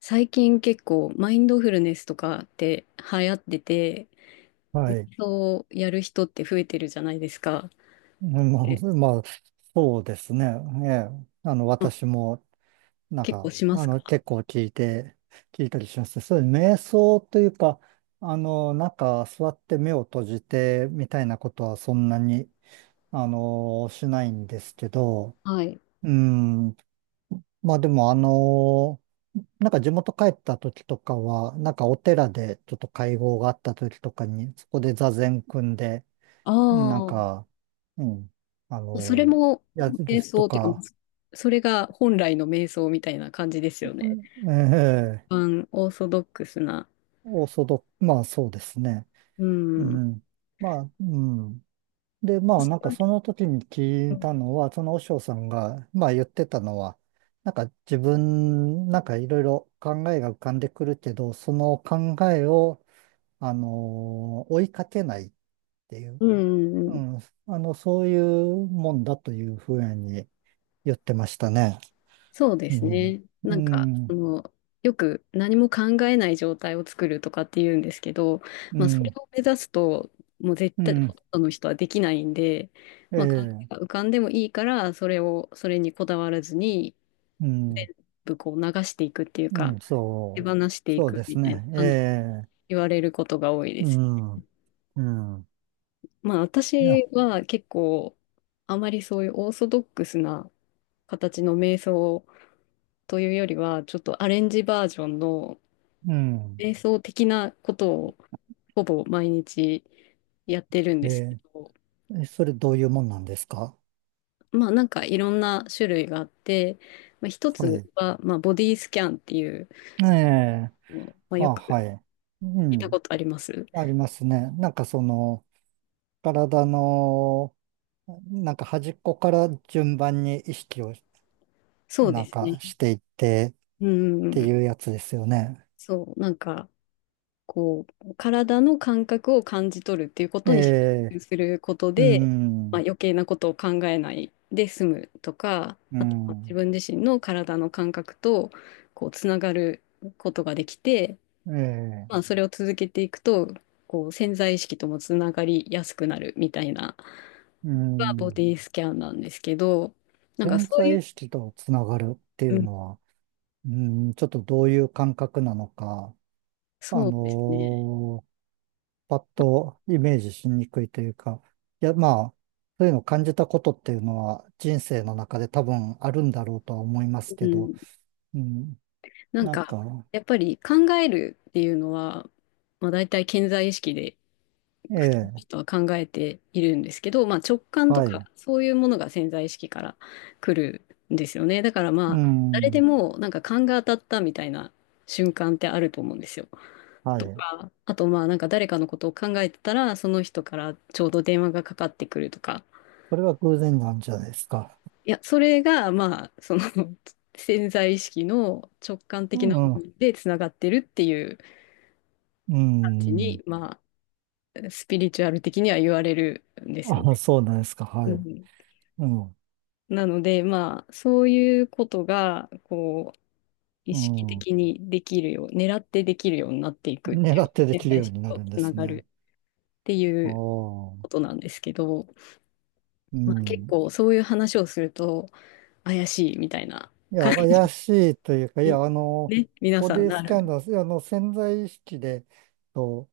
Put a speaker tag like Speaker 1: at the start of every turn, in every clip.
Speaker 1: 最近結構マインドフルネスとかって流行ってて、
Speaker 2: は
Speaker 1: 瞑
Speaker 2: い。
Speaker 1: 想をやる人って増えてるじゃないですか。
Speaker 2: ま
Speaker 1: え
Speaker 2: あ、まあ、そうですね。ええ。
Speaker 1: うん。
Speaker 2: 私も、なん
Speaker 1: 結構
Speaker 2: か、
Speaker 1: しますか？
Speaker 2: 結構聞いて、聞いたりします。そういう瞑想というか、なんか、座って目を閉じて、みたいなことはそんなに、しないんですけど、
Speaker 1: はい。
Speaker 2: うん。まあ、でも、なんか地元帰った時とかは、なんかお寺でちょっと会合があった時とかに、そこで座禅組んで、なん
Speaker 1: あ
Speaker 2: か、うん、あ
Speaker 1: あ、それ
Speaker 2: の、
Speaker 1: も
Speaker 2: 矢
Speaker 1: 瞑
Speaker 2: 印と
Speaker 1: 想っていうか、
Speaker 2: か、
Speaker 1: それが本来の瞑想みたいな感じですよね。
Speaker 2: うん、ええ、
Speaker 1: 一般オーソドックスな。
Speaker 2: オーソドック、まあそうですね。
Speaker 1: う
Speaker 2: う
Speaker 1: ん。うん
Speaker 2: ん。まあ、うん。で、まあなんかその時に聞いたのは、その和尚さんが、まあ言ってたのは、なんか自分、なんかいろいろ考えが浮かんでくるけど、その考えを、追いかけないっていう、
Speaker 1: うん
Speaker 2: う
Speaker 1: うん。
Speaker 2: ん、そういうもんだというふうに言ってましたね。
Speaker 1: そうで
Speaker 2: う
Speaker 1: す
Speaker 2: ん、
Speaker 1: ね。なんか、そ
Speaker 2: う
Speaker 1: の、よく何も考えない状態を作るとかって言うんですけど、まあ、それ
Speaker 2: ん、
Speaker 1: を目指すと、もう絶
Speaker 2: う
Speaker 1: 対、ほ
Speaker 2: ん、
Speaker 1: とんどの人はできないんで、
Speaker 2: え
Speaker 1: まあ、考
Speaker 2: え、
Speaker 1: えが浮かんでもいいから、それにこだわらずに、
Speaker 2: うん、
Speaker 1: こう流していくっていう
Speaker 2: う
Speaker 1: か、
Speaker 2: ん、
Speaker 1: 手
Speaker 2: そ
Speaker 1: 放
Speaker 2: う、
Speaker 1: してい
Speaker 2: そう
Speaker 1: く
Speaker 2: で
Speaker 1: み
Speaker 2: す
Speaker 1: たいな
Speaker 2: ね、え
Speaker 1: 感じで
Speaker 2: え、
Speaker 1: 言われることが多いで
Speaker 2: う
Speaker 1: す。
Speaker 2: ん、うん、
Speaker 1: まあ、
Speaker 2: いや、
Speaker 1: 私は結構、あまりそういうオーソドックスな形の瞑想というよりは、ちょっとアレンジバージョンの、
Speaker 2: うん、
Speaker 1: 瞑想的なことをほぼ毎日やってるん
Speaker 2: え
Speaker 1: ですけ
Speaker 2: え、
Speaker 1: ど、
Speaker 2: え、それどういうもんなんですか？
Speaker 1: まあなんかいろんな種類があって、まあ、一
Speaker 2: は
Speaker 1: つ
Speaker 2: い。
Speaker 1: は、まあ、ボディスキャンっていう、
Speaker 2: ええ、
Speaker 1: まあ、
Speaker 2: あ、
Speaker 1: よく
Speaker 2: はい。う
Speaker 1: 聞いた
Speaker 2: ん、
Speaker 1: ことあります。
Speaker 2: ありますね。なんかその、体の、なんか端っこから順番に意識を、
Speaker 1: そう
Speaker 2: な
Speaker 1: で
Speaker 2: ん
Speaker 1: す
Speaker 2: か
Speaker 1: ね。
Speaker 2: していってっ
Speaker 1: うんうん
Speaker 2: て
Speaker 1: うん。
Speaker 2: いうやつですよね。
Speaker 1: そう、なんかこう、体の感覚を感じ取るっていうこ
Speaker 2: え
Speaker 1: とに集中
Speaker 2: え、
Speaker 1: すること
Speaker 2: う
Speaker 1: で、まあ、
Speaker 2: ん、
Speaker 1: 余計なことを考えないで済むとか、
Speaker 2: う
Speaker 1: あとは自
Speaker 2: ん。
Speaker 1: 分自身の体の感覚とこうつながることができて、
Speaker 2: ええ、
Speaker 1: まあ、それを続けていくと、こう潜在意識ともつながりやすくなるみたいな、
Speaker 2: う
Speaker 1: がボデ
Speaker 2: ん。
Speaker 1: ィスキャンなんですけど、なんか
Speaker 2: 潜
Speaker 1: そうい
Speaker 2: 在
Speaker 1: う、
Speaker 2: 意識とつながるってい
Speaker 1: う
Speaker 2: う
Speaker 1: ん、
Speaker 2: のは、うん、ちょっとどういう感覚なのか、あ
Speaker 1: そうですね。
Speaker 2: のーパッとイメージしにくいというか、いや、まあ、そういうのを感じたことっていうのは人生の中で多分あるんだろうとは思います
Speaker 1: う
Speaker 2: けど、
Speaker 1: ん。
Speaker 2: うん、
Speaker 1: なん
Speaker 2: なん
Speaker 1: か、
Speaker 2: か、
Speaker 1: やっぱり考えるっていうのは、まあ、大体潜在意識で
Speaker 2: え
Speaker 1: 普通の
Speaker 2: え、
Speaker 1: 人は考えているんですけど、まあ、直感と
Speaker 2: はい、
Speaker 1: かそういうものが潜在意識から来るんですよね。だから
Speaker 2: う
Speaker 1: まあ、誰で
Speaker 2: ん、
Speaker 1: もなんか勘が当たったみたいな瞬間ってあると思うんですよ。
Speaker 2: は
Speaker 1: と
Speaker 2: い。
Speaker 1: か、あとまあなんか誰かのことを考えてたら、その人からちょうど電話がかかってくるとか。
Speaker 2: それは偶然なんじゃないですか？
Speaker 1: いや、それがまあ、その 潜在意識の直感
Speaker 2: う
Speaker 1: 的な部
Speaker 2: ん、
Speaker 1: 分でつながってるっていう。
Speaker 2: うん。
Speaker 1: まあ、スピリチュアル的には言われるんですよ
Speaker 2: あ、
Speaker 1: ね。
Speaker 2: そうなんですか。は
Speaker 1: う
Speaker 2: い。
Speaker 1: ん、
Speaker 2: うん、
Speaker 1: なので、まあ、そういうことが、こう、意
Speaker 2: う
Speaker 1: 識
Speaker 2: ん。
Speaker 1: 的にできるよう、狙ってできるようになっていくって
Speaker 2: 狙
Speaker 1: いう、
Speaker 2: ってで
Speaker 1: 潜
Speaker 2: きる
Speaker 1: 在意
Speaker 2: よう
Speaker 1: 識
Speaker 2: になる
Speaker 1: と
Speaker 2: んで
Speaker 1: つな
Speaker 2: す
Speaker 1: が
Speaker 2: ね。
Speaker 1: るってい
Speaker 2: あ
Speaker 1: うこ
Speaker 2: あ、
Speaker 1: となんですけど、
Speaker 2: う
Speaker 1: まあ、結
Speaker 2: ん。
Speaker 1: 構そういう話をすると、怪しいみたいな
Speaker 2: い
Speaker 1: 感
Speaker 2: や、
Speaker 1: じ
Speaker 2: 怪しいというか、い
Speaker 1: に、
Speaker 2: や、
Speaker 1: ね、皆
Speaker 2: ボ
Speaker 1: さん
Speaker 2: ディ
Speaker 1: な
Speaker 2: スキャン
Speaker 1: る。
Speaker 2: ダル、潜在意識で、と、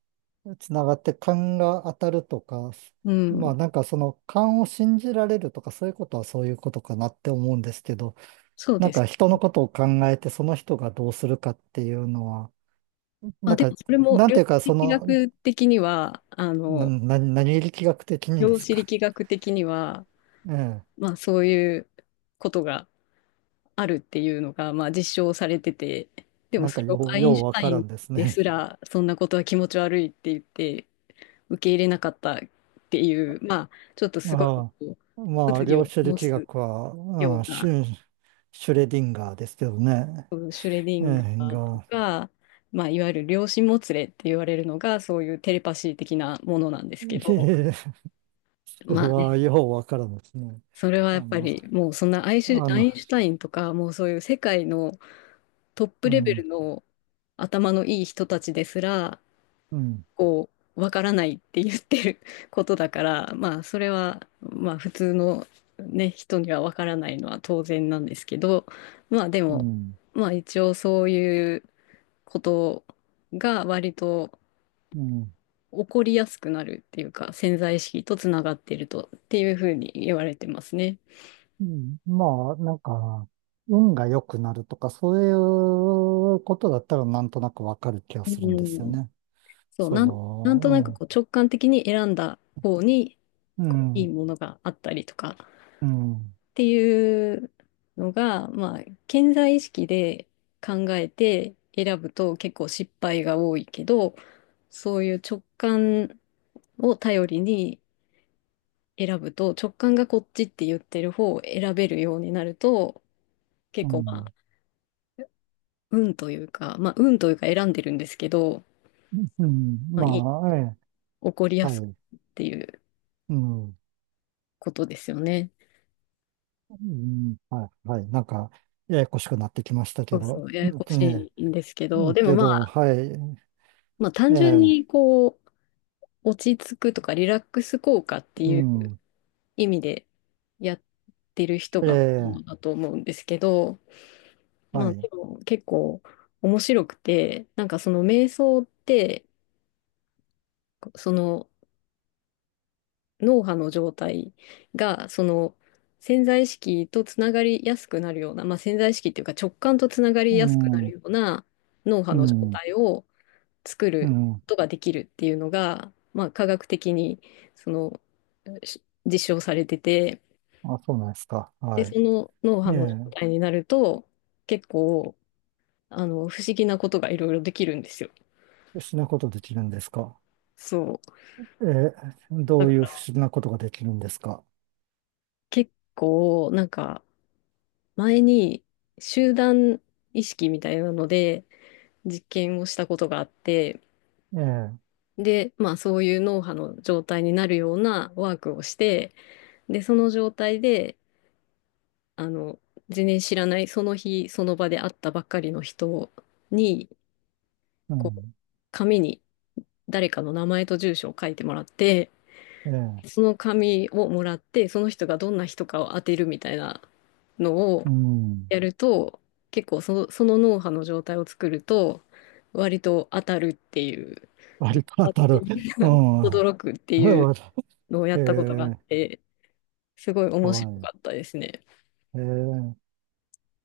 Speaker 2: つながって勘が当たるとか、
Speaker 1: う
Speaker 2: まあ、
Speaker 1: ん、
Speaker 2: なんかその勘を信じられるとか、そういうことはそういうことかなって思うんですけど、
Speaker 1: そう
Speaker 2: な
Speaker 1: で
Speaker 2: ん
Speaker 1: す。
Speaker 2: か人のことを考えて、その人がどうするかっていうのは、
Speaker 1: ま
Speaker 2: な
Speaker 1: あ、
Speaker 2: ん
Speaker 1: で
Speaker 2: か、
Speaker 1: も、それも
Speaker 2: なん
Speaker 1: 量
Speaker 2: てい
Speaker 1: 子
Speaker 2: うか、そ
Speaker 1: 力
Speaker 2: の、
Speaker 1: 学的には、あ
Speaker 2: な、
Speaker 1: の、
Speaker 2: な、何力学的にで
Speaker 1: 量
Speaker 2: す
Speaker 1: 子
Speaker 2: か？
Speaker 1: 力学的には、
Speaker 2: ええ、
Speaker 1: まあそういうことがあるっていうのが、まあ実証されてて、でも
Speaker 2: なん
Speaker 1: そ
Speaker 2: か
Speaker 1: れを
Speaker 2: よ
Speaker 1: ア
Speaker 2: う、
Speaker 1: イン
Speaker 2: よ
Speaker 1: シ
Speaker 2: う
Speaker 1: ュ
Speaker 2: わ
Speaker 1: タ
Speaker 2: か
Speaker 1: イ
Speaker 2: ら
Speaker 1: ン
Speaker 2: んです
Speaker 1: で
Speaker 2: ね。
Speaker 1: すら、そんなことは気持ち悪いって言って受け入れなかったっていう、まあちょっとすごいこ
Speaker 2: あ
Speaker 1: う
Speaker 2: あ、まあ、
Speaker 1: 物議
Speaker 2: 量
Speaker 1: を
Speaker 2: 子
Speaker 1: 醸
Speaker 2: 力
Speaker 1: す
Speaker 2: 学は、う
Speaker 1: よ
Speaker 2: ん、
Speaker 1: う
Speaker 2: シ
Speaker 1: な、
Speaker 2: ュ、シュレディンガーですけどね。
Speaker 1: うんシュレディ
Speaker 2: え
Speaker 1: ンガ
Speaker 2: え、
Speaker 1: ーと
Speaker 2: が、
Speaker 1: か、まあいわゆる量子もつれって言われるのが、そういうテレパシー的なものなんですけど、
Speaker 2: それ
Speaker 1: まあ
Speaker 2: は
Speaker 1: ね、
Speaker 2: ようわからんですね。
Speaker 1: それはや
Speaker 2: あ
Speaker 1: っぱ
Speaker 2: の、
Speaker 1: りもうそんな
Speaker 2: あ
Speaker 1: ア
Speaker 2: の、
Speaker 1: インシュタインとか、もうそういう世界のトップ
Speaker 2: う
Speaker 1: レベル
Speaker 2: ん、
Speaker 1: の頭のいい人たちですら、
Speaker 2: うん、
Speaker 1: こう、わからないって言ってる ことだから、まあ、それは、まあ、普通のね、人にはわからないのは当然なんですけど、まあ、で
Speaker 2: う
Speaker 1: も、
Speaker 2: ん、
Speaker 1: まあ、一応そういうことが割と
Speaker 2: うん、
Speaker 1: 起こりやすくなるっていうか、潜在意識とつながっているとっていうふうに言われてますね。
Speaker 2: うんまあ、なんか、運が良くなるとか、そういうことだったらなんとなくわかる気が
Speaker 1: う
Speaker 2: するんですよ
Speaker 1: ん。
Speaker 2: ね。
Speaker 1: そう、
Speaker 2: そ
Speaker 1: なんとなく
Speaker 2: の、
Speaker 1: こう直感的に選んだ方に
Speaker 2: う
Speaker 1: こう
Speaker 2: ん、う
Speaker 1: いい
Speaker 2: ん、
Speaker 1: ものがあったりとか
Speaker 2: うん、
Speaker 1: っていうのが、まあ、潜在意識で考えて選ぶと結構失敗が多いけど、そういう直感を頼りに選ぶと、直感がこっちって言ってる方を選べるようになると、
Speaker 2: う
Speaker 1: 結構まあ、
Speaker 2: ん、
Speaker 1: 運というか、まあ、運というか選んでるんですけど、
Speaker 2: うん
Speaker 1: まあ、いい、
Speaker 2: まあ、ええ、
Speaker 1: 起こりや
Speaker 2: は
Speaker 1: す
Speaker 2: い、
Speaker 1: いっていう
Speaker 2: うん。
Speaker 1: ことですよね。
Speaker 2: うん、はい、はい。なんか、ややこしくなってきました
Speaker 1: そ
Speaker 2: け
Speaker 1: うそ
Speaker 2: ど、
Speaker 1: う、ややこしいんですけ
Speaker 2: う
Speaker 1: ど、
Speaker 2: ん
Speaker 1: でも
Speaker 2: け
Speaker 1: ま
Speaker 2: ど、
Speaker 1: あ、
Speaker 2: はい、
Speaker 1: まあ単純
Speaker 2: え
Speaker 1: に
Speaker 2: え、
Speaker 1: こう、落ち着くとかリラックス効果って
Speaker 2: う
Speaker 1: いう
Speaker 2: ん、
Speaker 1: 意味でやってる人が多い
Speaker 2: え
Speaker 1: のだ
Speaker 2: え、
Speaker 1: と思うんですけど、ま
Speaker 2: は
Speaker 1: あで
Speaker 2: い、
Speaker 1: も結構面白くて、なんかその瞑想って、その脳波の状態が、その潜在意識とつながりやすくなるような、まあ潜在意識っていうか直感とつながり
Speaker 2: う
Speaker 1: やすくなる
Speaker 2: ん、
Speaker 1: ような脳波
Speaker 2: う
Speaker 1: の状
Speaker 2: ん、
Speaker 1: 態を、作
Speaker 2: う
Speaker 1: る
Speaker 2: ん、
Speaker 1: ことができるっていうのが、まあ、科学的にその実証されてて、
Speaker 2: あ、そうなんですか。
Speaker 1: で、
Speaker 2: は
Speaker 1: そ
Speaker 2: い。
Speaker 1: の脳波の状
Speaker 2: え
Speaker 1: 態になると、結構、あの、不思議なことがいろいろできるんですよ。
Speaker 2: え、不思議なことできるんですか？
Speaker 1: そ
Speaker 2: ええ、ど
Speaker 1: う。だ
Speaker 2: うい
Speaker 1: か
Speaker 2: う不
Speaker 1: ら
Speaker 2: 思議なことができるんですか？
Speaker 1: 結構、なんか、前に集団意識みたいなので実験をしたことがあって、
Speaker 2: ええ、
Speaker 1: で、まあそういう脳波の状態になるようなワークをして、で、その状態で、あの、全然知らない、その日、その場で会ったばっかりの人に、
Speaker 2: う
Speaker 1: こう、
Speaker 2: ん、
Speaker 1: 紙に誰かの名前と住所を書いてもらって、
Speaker 2: ええ、
Speaker 1: その紙をもらって、その人がどんな人かを当てるみたいなのを
Speaker 2: うん、
Speaker 1: やると、結構その、その脳波の状態を作ると、割と当たるっていう、で
Speaker 2: 割と当
Speaker 1: 当たっ
Speaker 2: たる。
Speaker 1: てみん
Speaker 2: うん、
Speaker 1: な 驚くって
Speaker 2: え
Speaker 1: いう
Speaker 2: ー、
Speaker 1: のをやったことがあって、すごい
Speaker 2: は
Speaker 1: 面白
Speaker 2: い。
Speaker 1: かったですね。
Speaker 2: ええ、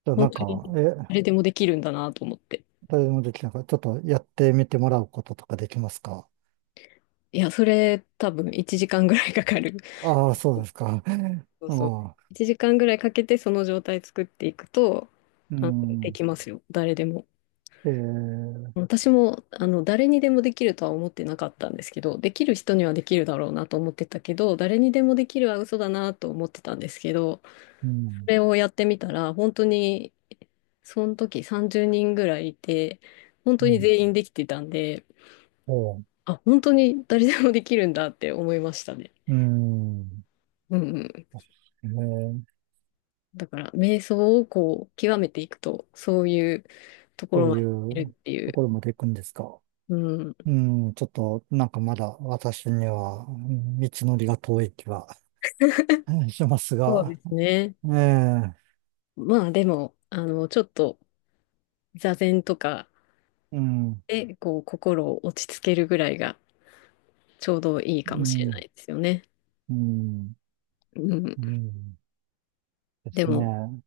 Speaker 2: じゃあ
Speaker 1: 本
Speaker 2: なんか、
Speaker 1: 当に
Speaker 2: え、
Speaker 1: 誰でもできるんだなと思って。
Speaker 2: 誰でもできなかった。ちょっとやってみてもらうこととかできますか？
Speaker 1: いや、それ多分1時間ぐらい かかる。
Speaker 2: ああ、そうですか。
Speaker 1: そ う
Speaker 2: あ
Speaker 1: そう。
Speaker 2: あ、
Speaker 1: 1時間ぐらいかけてその状態作っていくと、
Speaker 2: う
Speaker 1: あの、で
Speaker 2: ん。
Speaker 1: きますよ。誰でも。
Speaker 2: えー、
Speaker 1: 私も、あの、誰にでもできるとは思ってなかったんですけど、できる人にはできるだろうなと思ってたけど、誰にでもできるは嘘だなと思ってたんですけど、
Speaker 2: う
Speaker 1: そ
Speaker 2: ん。
Speaker 1: れをやってみたら、本当に、その時30人ぐらいいて、本
Speaker 2: う
Speaker 1: 当に
Speaker 2: ん。
Speaker 1: 全員できてたんで、
Speaker 2: おう、
Speaker 1: あ、本当に誰でもできるんだって思いましたね。
Speaker 2: うん。
Speaker 1: うんうん。
Speaker 2: えー、
Speaker 1: だから、瞑想をこう、極めていくと、そういうとこ
Speaker 2: そ
Speaker 1: ろ
Speaker 2: う
Speaker 1: ま
Speaker 2: い
Speaker 1: でいるっ
Speaker 2: う
Speaker 1: てい
Speaker 2: と
Speaker 1: う。
Speaker 2: ころまで行くんですか？
Speaker 1: うん。
Speaker 2: うん。ちょっと、なんかまだ私には、うん道のりが遠い気はうんします
Speaker 1: そうで
Speaker 2: が、
Speaker 1: すね。
Speaker 2: ええ、
Speaker 1: まあ、でも、あの、ちょっと、座禅とか
Speaker 2: うん。
Speaker 1: で、こう、心を落ち着けるぐらいが、ちょうどいい
Speaker 2: う
Speaker 1: かもしれない
Speaker 2: ん。
Speaker 1: ですよね。
Speaker 2: うん。
Speaker 1: うん。
Speaker 2: うん。で
Speaker 1: で
Speaker 2: す
Speaker 1: も、
Speaker 2: ね。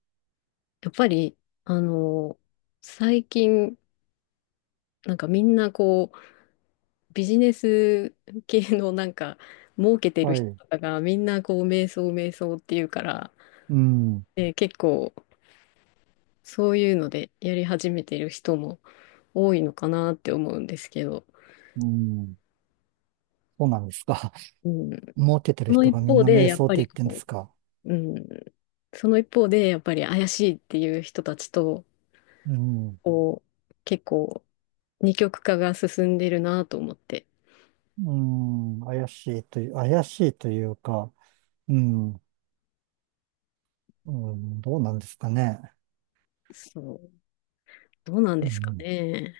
Speaker 1: やっぱり、あの、最近、なんかみんなこう、ビジネス系のなんか、儲けてる
Speaker 2: は
Speaker 1: 人
Speaker 2: い。
Speaker 1: とかが、みんなこう、瞑想、瞑想っていうから、
Speaker 2: うん。
Speaker 1: で、結構、そういうのでやり始めてる人も多いのかなって思うんですけど、
Speaker 2: うん。そうなんですか。
Speaker 1: うん、
Speaker 2: 儲けてる
Speaker 1: その
Speaker 2: 人
Speaker 1: 一
Speaker 2: がみん
Speaker 1: 方
Speaker 2: な
Speaker 1: で
Speaker 2: 瞑
Speaker 1: やっ
Speaker 2: 想っ
Speaker 1: ぱ
Speaker 2: て
Speaker 1: り
Speaker 2: 言ってんで
Speaker 1: こ
Speaker 2: すか？
Speaker 1: う、うん、その一方でやっぱり怪しいっていう人たちと
Speaker 2: うん。
Speaker 1: こう結構二極化が進んでるなと思って、
Speaker 2: うん。怪しいというか、うん。うん。どうなんですかね。
Speaker 1: そう、どうなん
Speaker 2: う
Speaker 1: ですか
Speaker 2: ん。
Speaker 1: ね。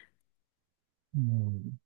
Speaker 2: うん。